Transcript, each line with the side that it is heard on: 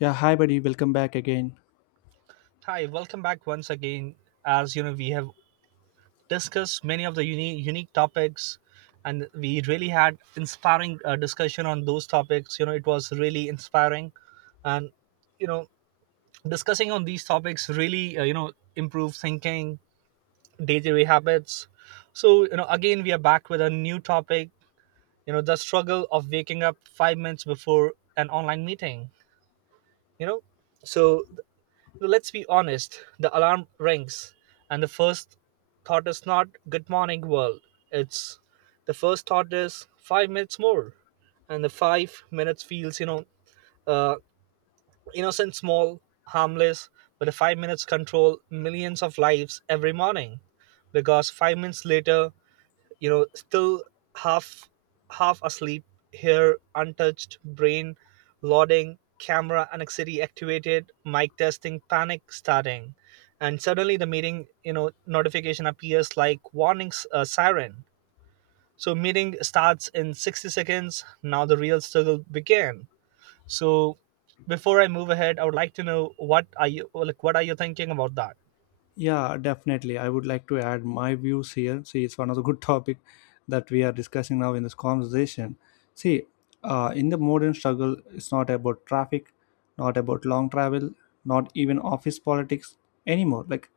left: Yeah, hi buddy, welcome back again.
right: Hi, welcome back once again. As you know, we have discussed many of the unique, unique topics, and we really had inspiring discussion on those topics. It was really inspiring, and you know, discussing on these topics really improve thinking, day-to-day habits. So again, we are back with a new topic. The struggle of waking up 5 minutes before an online meeting. You know, so So let's be honest, the alarm rings, and the first thought is not good morning world. It's The first thought is 5 minutes more, and the 5 minutes feels uh, innocent, small, harmless, but the 5 minutes control millions of lives every morning, because 5 minutes later still half half asleep, hair untouched, brain loading, camera anxiety activated, mic testing, panic starting. And suddenly the meeting notification appears like warnings siren. So meeting starts in 60 seconds, now the real struggle began. So before I move ahead, I would like to know what are you thinking about that.
left: Yeah, definitely. I would like to add my views here. See, it's one of the good topic that we are discussing now in this conversation. See, in the modern struggle, it's not about traffic, not about long travel, not even office politics anymore. Like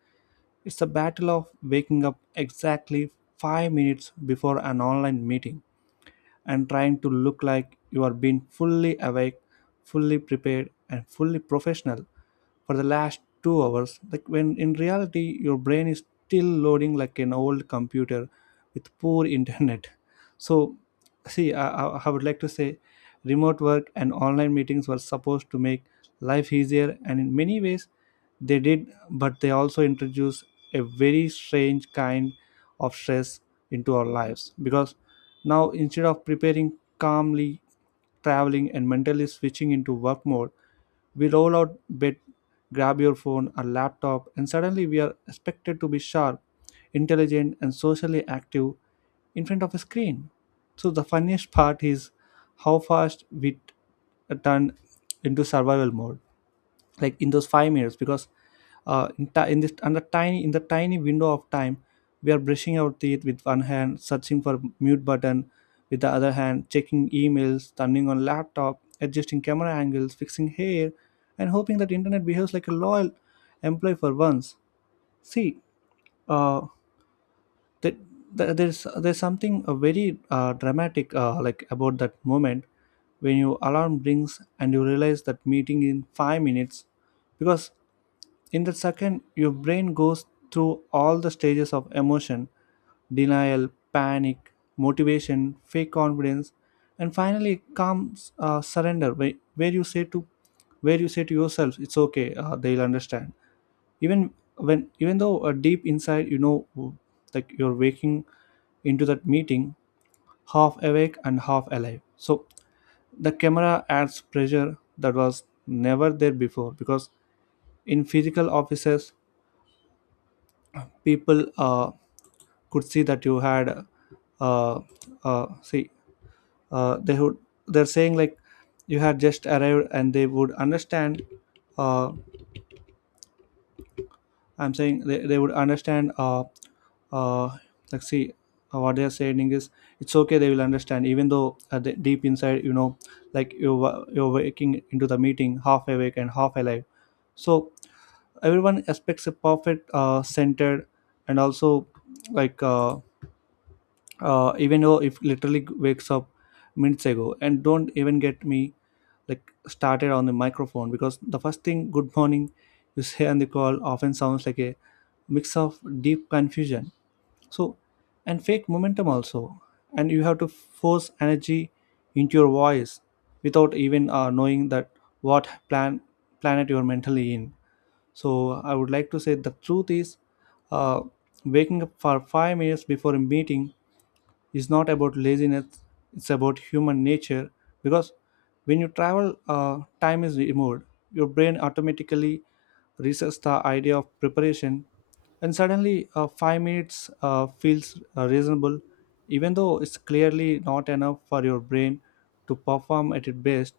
left: it's the battle of waking up exactly 5 minutes before an online meeting and trying to look like you are being fully awake, fully prepared, and fully professional for the last 2 hours. Like when in reality, your brain is still loading like an old computer with poor internet. So, see, I would like to say remote work and online meetings were supposed to make life easier, and in many ways, they did, but they also introduced a very strange kind of stress into our lives because now, instead of preparing calmly, traveling, and mentally switching into work mode, we roll out bed, grab your phone or laptop, and suddenly we are expected to be sharp, intelligent, and socially active in front of a screen. So the funniest part is how fast we turn into survival mode, like in those 5 minutes, because in, ti in this and the tiny in the tiny window of time, we are brushing our teeth with one hand, searching for mute button with the other hand, checking emails, turning on laptop, adjusting camera angles, fixing hair, and hoping that internet behaves like a loyal employee for once. See, uh, that that there's something very dramatic, like, about that moment when your alarm rings and you realize that meeting in 5 minutes, because in that second, your brain goes through all the stages of emotion: denial, panic, motivation, fake confidence, and finally comes surrender, where, you say to yourself, "It's okay, they'll understand." Even Even though deep inside you know, like, you're waking into that meeting half awake and half alive. So the camera adds pressure that was never there before, because in physical offices people could see that you had uh, see they would, they're saying like you had just arrived and they would understand. Uh, i'm saying they, they would understand, uh, like see what they are saying is it's okay, they will understand, even though deep inside you know, like you you're waking into the meeting half awake and half alive. So everyone expects a perfect, centered, and also, like uh, even though if literally wakes up minutes ago, and don't even get me, like, started on the microphone, because the first thing good morning you say on the call often sounds like a mix of deep confusion, so, and fake momentum also, and you have to force energy into your voice without even knowing that what planet you're mentally in. So I would like to say the truth is, uh, waking up for 5 minutes before a meeting is not about laziness, it's about human nature, because when you travel, time is removed, your brain automatically resets the idea of preparation, and suddenly, 5 minutes feels reasonable, even though it's clearly not enough for your brain to perform at its best.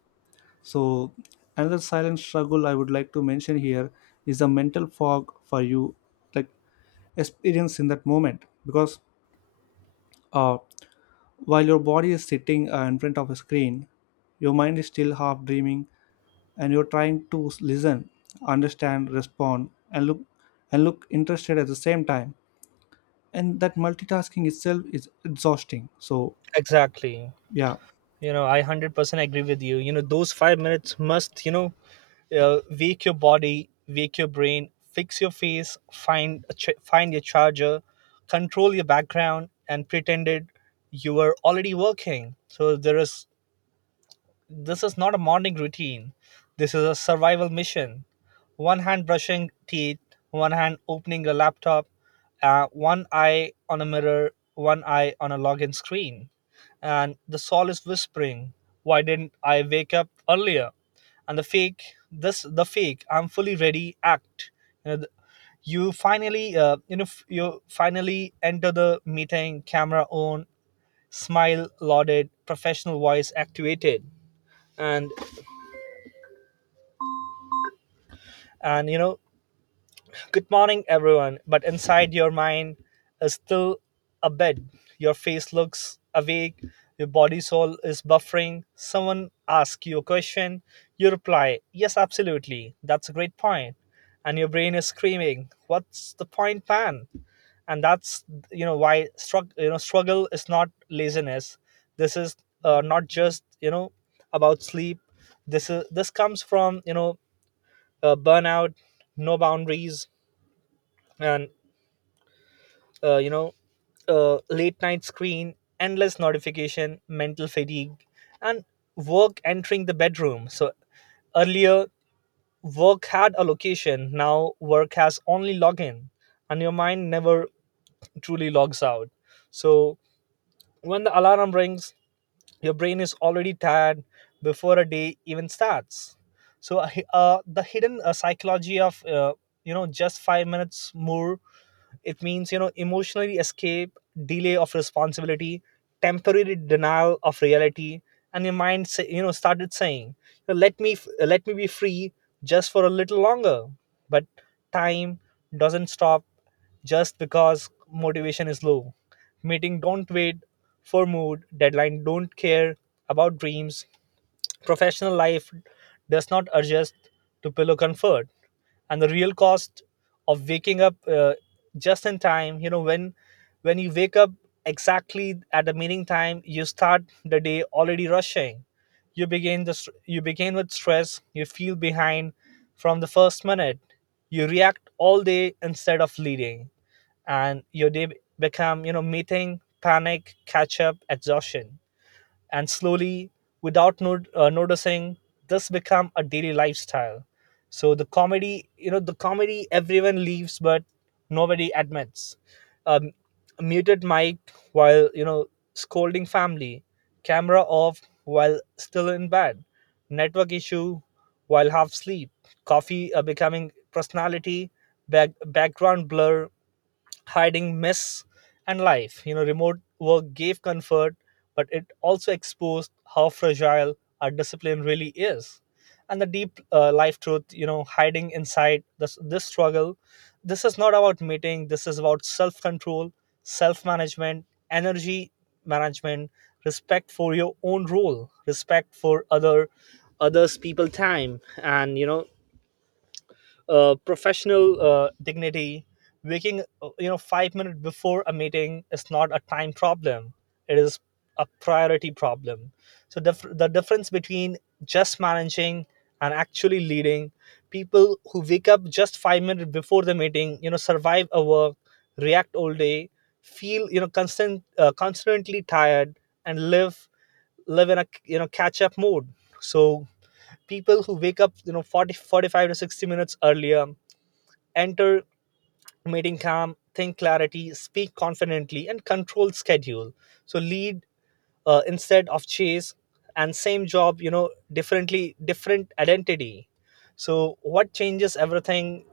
left: So another silent struggle I would like to mention here is the mental fog for you, like, experience in that moment, because uh, while your body is sitting in front of a screen, your mind is still half dreaming, and you're trying to listen, understand, respond, and look interested at the same time. And that multitasking itself is exhausting. So,
right: Exactly.
left: yeah.
right: I 100% agree with you. You know Those 5 minutes must, wake your body, wake your brain, fix your face, find your charger, control your background, and pretended you were already working. So there is this is not a morning routine. This is a survival mission: one hand brushing teeth, one hand opening a laptop, one eye on a mirror, one eye on a login screen. And the soul is whispering, "Why didn't I wake up earlier?" And the fake, "I'm fully ready" act. You know, the- you finally, you finally enter the meeting, camera on, smile lauded, professional voice activated. And, and, "Good morning, everyone." But inside, your mind is still a bed. Your face looks awake. Your body soul is buffering. Someone asks you a question. You reply, "Yes, absolutely. That's a great point." And your brain is screaming, "What's the point, man?" And that's why struggle. You know, struggle is not laziness. This is not just about sleep. This comes from burnout, no boundaries, and uh, you know late night screen, endless notification, mental fatigue, and work entering the bedroom. So earlier, work had a location, now work has only login, and your mind never truly logs out. So when the alarm rings, your brain is already tired before a day even starts. So the hidden psychology of just 5 minutes more, it means, emotionally escape, delay of responsibility, temporary denial of reality, and your mind, say, started saying, "Let me be free just for a little longer." But time doesn't stop just because motivation is low. Meeting don't wait for mood, deadline don't care about dreams, professional life does not adjust to pillow comfort, and the real cost of waking up just in time. You know, when you wake up exactly at the meeting time, you start the day already rushing. You begin with stress. You feel behind from the first minute. You react all day instead of leading, and your day become meeting, panic, catch up, exhaustion, and slowly, without noticing, this become a daily lifestyle. So the comedy, everyone leaves but nobody admits: um, a muted mic while scolding family, camera off while still in bed, network issue while half sleep, coffee becoming personality, back, background blur hiding mess and life. Remote work gave comfort, but it also exposed how fragile our discipline really is. And the deep life truth, hiding inside this struggle. This is not about meeting, this is about self control, self management, energy management, respect for your own role, respect for other others people time, and professional dignity. Waking 5 minutes before a meeting is not a time problem, it is a priority problem. So the difference between just managing and actually leading: people who wake up just 5 minutes before the meeting, survive a work, react all day, feel constantly tired, and live in a catch up mode. So people who wake up, 40 45 to 60 minutes earlier, enter meeting calm, think clarity, speak confidently, and control schedule. So lead instead of chase, and same job, differently, different identity. So what changes everything?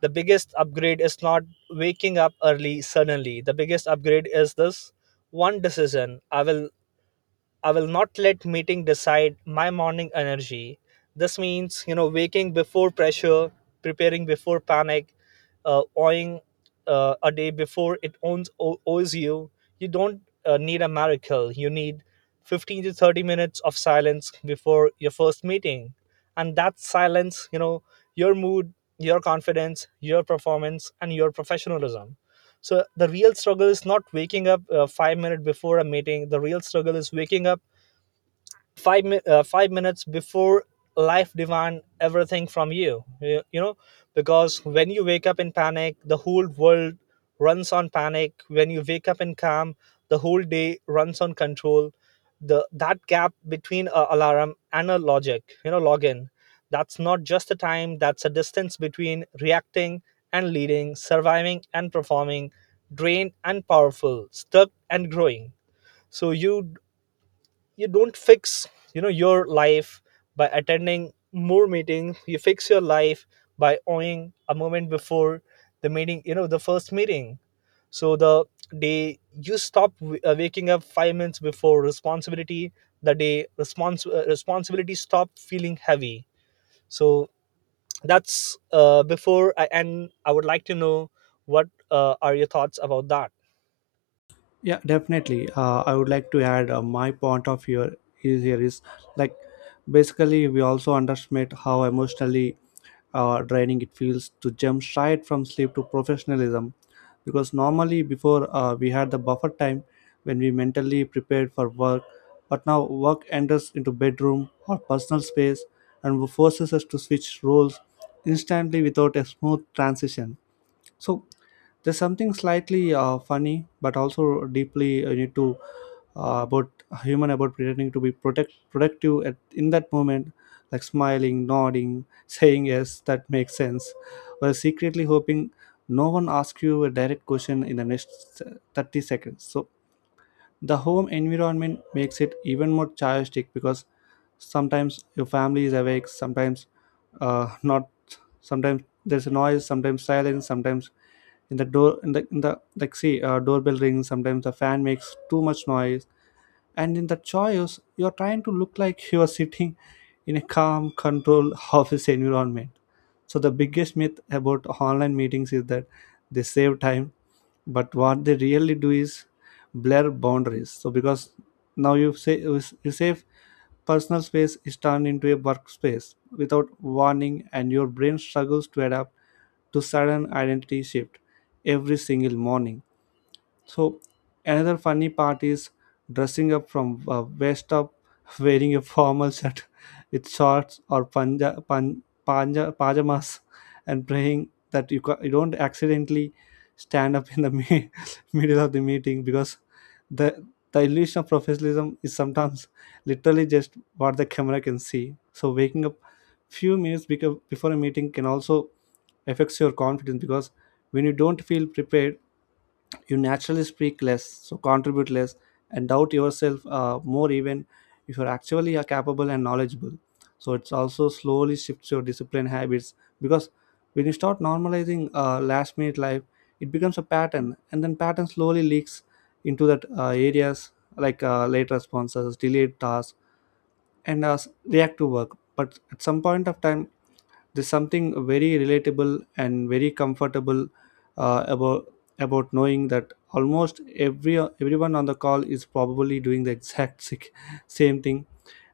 right: The biggest upgrade is not waking up early suddenly, the biggest upgrade is this one decision: I will not let meeting decide my morning energy. This means, waking before pressure, preparing before panic, owing a day before it owes you. You don't need a miracle. You need 15 to 30 minutes of silence before your first meeting. And that silence, your mood, your confidence, your performance, and your professionalism. So the real struggle is not waking up 5 minutes before a meeting. The real struggle is waking up 5 minutes before life demand everything from you you you know Because when you wake up in panic, the whole world runs on panic. When you wake up in calm, the whole day runs on control. The that gap between a alarm and a logic you know login, that's not just a time, that's a distance between reacting and leading, surviving and performing, drained and powerful, stuck and growing. So you don't fix your life by attending more meetings, you fix your life by owning a moment before the meeting, the first meeting. So the day you stop waking up 5 minutes before responsibility, the day responsibility stop feeling heavy. So that's, before I end, I would like to know what are your thoughts about that.
left: Yeah, definitely. I would like to add my point of view is here is, like, basically we also underestimate how emotionally draining it feels to jump straight from sleep to professionalism, because normally before, we had the buffer time when we mentally prepared for work, but now work enters into bedroom or personal space and forces us to switch roles instantly without a smooth transition. So there's something slightly funny, but also deeply, you need to about human about pretending to be protect productive at in that moment, like smiling, nodding, saying yes, that makes sense, while secretly hoping no one asks you a direct question in the next 30 seconds. So the home environment makes it even more chaotic, because sometimes your family is awake, sometimes not, sometimes there's a noise, sometimes silence, sometimes in the door in the like see doorbell rings, sometimes the fan makes too much noise, and in the choice you're trying to look like you're sitting in a calm, controlled office environment. So the biggest myth about online meetings is that they save time, but what they really do is blur boundaries. So because now you say you save — personal space is turned into a workspace without warning, and your brain struggles to adapt to sudden identity shift every single morning. So another funny part is dressing up from, waist up, wearing a formal shirt with shorts or pajamas, and praying that you don't accidentally stand up in the middle of the meeting, because the illusion of professionalism is sometimes literally just what the camera can see. So waking up few minutes before a meeting can also affects your confidence, because when you don't feel prepared, you naturally speak less, so contribute less, and doubt yourself more, even if you're actually are capable and knowledgeable. So it's also slowly shifts your discipline habits, because when you start normalizing last minute life, it becomes a pattern, and then pattern slowly leaks into that areas, like late responses, delayed tasks, and reactive work. But at some point of time, there's something very relatable and very comfortable, uh, about about knowing that almost everyone on the call is probably doing the exact same thing: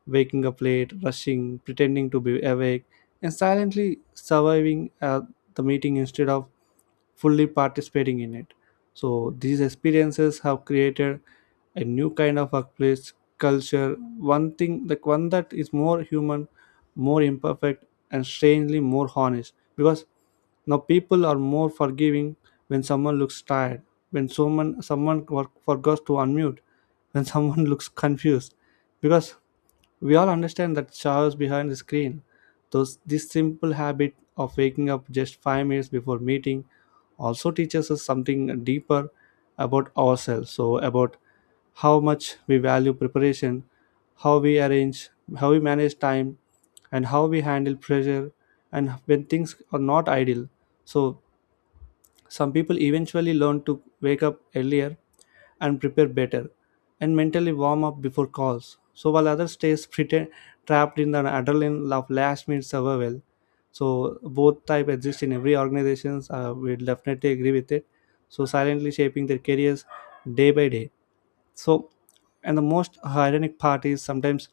left: waking up late, rushing, pretending to be awake, and silently surviving the meeting instead of fully participating in it. So these experiences have created a new kind of workplace culture, one thing like one that is more human, more imperfect, and strangely more honest. Because now people are more forgiving when someone looks tired, when someone forgets to unmute, when someone looks confused, because we all understand that chaos behind the screen. Those this simple habit of waking up just 5 minutes before meeting also teaches us something deeper about ourselves, so about how much we value preparation, how we arrange, how we manage time, and how we handle pressure, and when things are not ideal. So some people eventually learn to wake up earlier and prepare better and mentally warm up before calls. So while others stays pretend, trapped in the adrenaline of last minute survival. So both type exist in every organizations. We definitely agree with it. So silently shaping their careers day by day. So, and the most ironic part is sometimes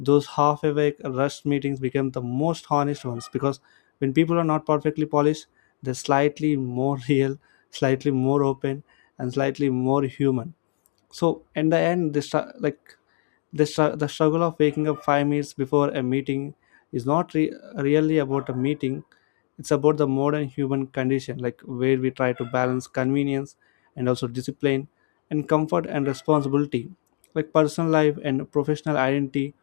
left: those half awake rushed meetings become the most honest ones, because when people are not perfectly polished, they're slightly more real, slightly more open, and slightly more human. So in the end, the struggle of waking up 5 minutes before a meeting is not really about a meeting, it's about the modern human condition, like where we try to balance convenience and also discipline, and comfort and responsibility, like personal life and professional identity,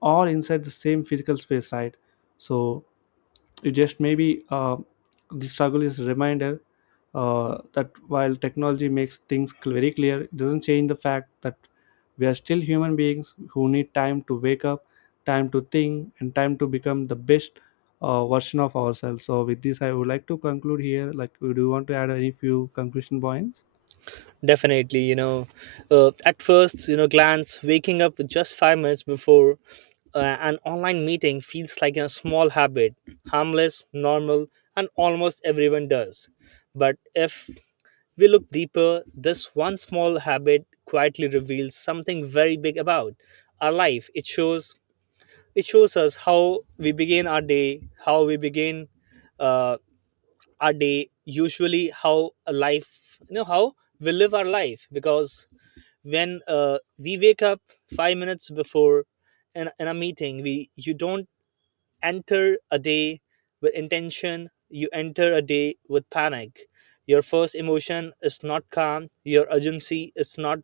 left: all inside the same physical space, right? So you just maybe, the struggle is a reminder that while technology makes things very clear, it doesn't change the fact that we are still human beings who need time to wake up, time to think, and time to become the best version of ourselves. So, with this, I would like to conclude here. Like, do you want to add any few conclusion points?
right: Definitely, at first, glance, waking up just 5 minutes before an online meeting feels like a small habit, harmless, normal, and almost everyone does. But if we look deeper, this one small habit quietly reveals something very big about our life. It shows us how we begin our day, how we begin uh, our day usually, how a life, how we live our life, because when we wake up 5 minutes before in a meeting, we you don't enter a day with intention, you enter a day with panic. Your first emotion is not calm, your urgency is not,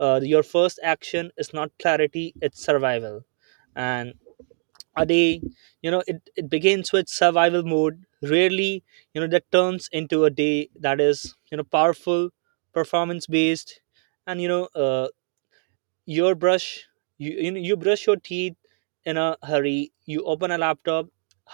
right: your first action is not clarity, it's survival. And a day, it begins with survival mode rarely, that turns into a day that is, powerful, performance based. And your brush you brush your teeth in a hurry, you open a laptop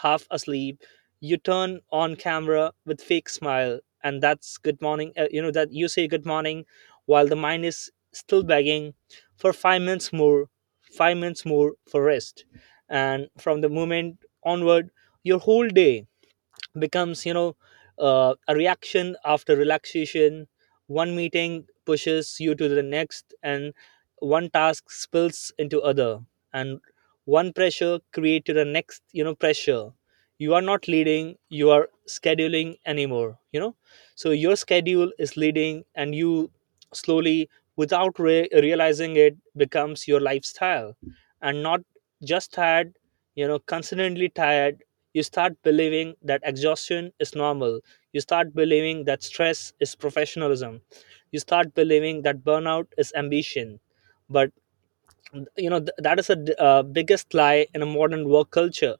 right: half asleep, you turn on camera with fake smile and that's good morning, that you say good morning while the mind is still begging for 5 minutes more, 5 minutes more for rest. And from the moment onward, your whole day becomes, a reaction after relaxation. One meeting pushes you to the next, and one task spills into other, and one pressure creates the next pressure. You are not leading, you are scheduling anymore, so your schedule is leading and you slowly, without realizing, it becomes your lifestyle. And not just tired, constantly tired, you start believing that exhaustion is normal. You start believing that stress is professionalism. You start believing that burnout is ambition. But that is the biggest lie in a modern work culture,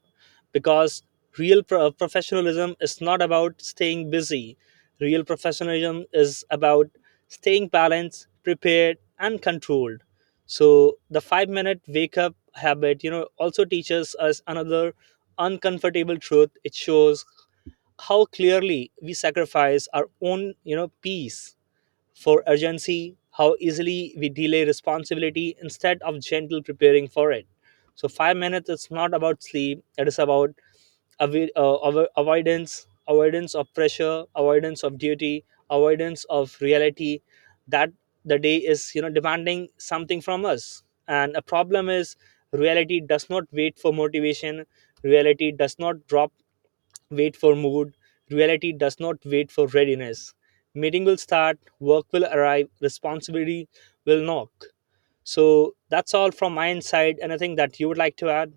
right: because professionalism is not about staying busy. Real professionalism is about staying balanced, prepared, and controlled. So the 5-minute wake up habit, also teaches us another uncomfortable truth. It shows how clearly we sacrifice our own, peace for urgency, how easily we delay responsibility instead of gentle preparing for it. So, 5 minutes is not about sleep, it is about avoidance, avoidance of pressure, avoidance of duty, avoidance of reality, that the day is, demanding something from us, and a problem is: reality does not wait for motivation, reality does not drop wait for mood. Reality does not wait for readiness. Meeting will start, work will arrive, responsibility will knock. So that's all from my inside. Anything that you would like to add?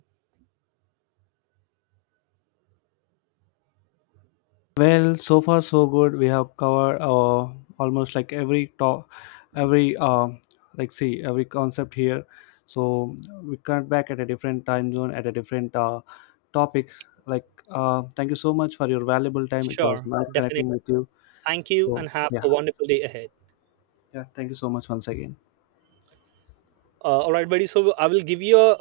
left: Well, so far so good. We have covered almost like every like see every concept here. So we come back at a different time zone at a different topic. Like, thank you so much for your valuable time. It was
right: Sure,
left: nice
right: definitely.
left: connecting with you.
right: Thank you
left: So
right: and have a
left: yeah,
right: wonderful day ahead.
left: yeah. Thank you so much once again.
right: All right, buddy. So I will give you a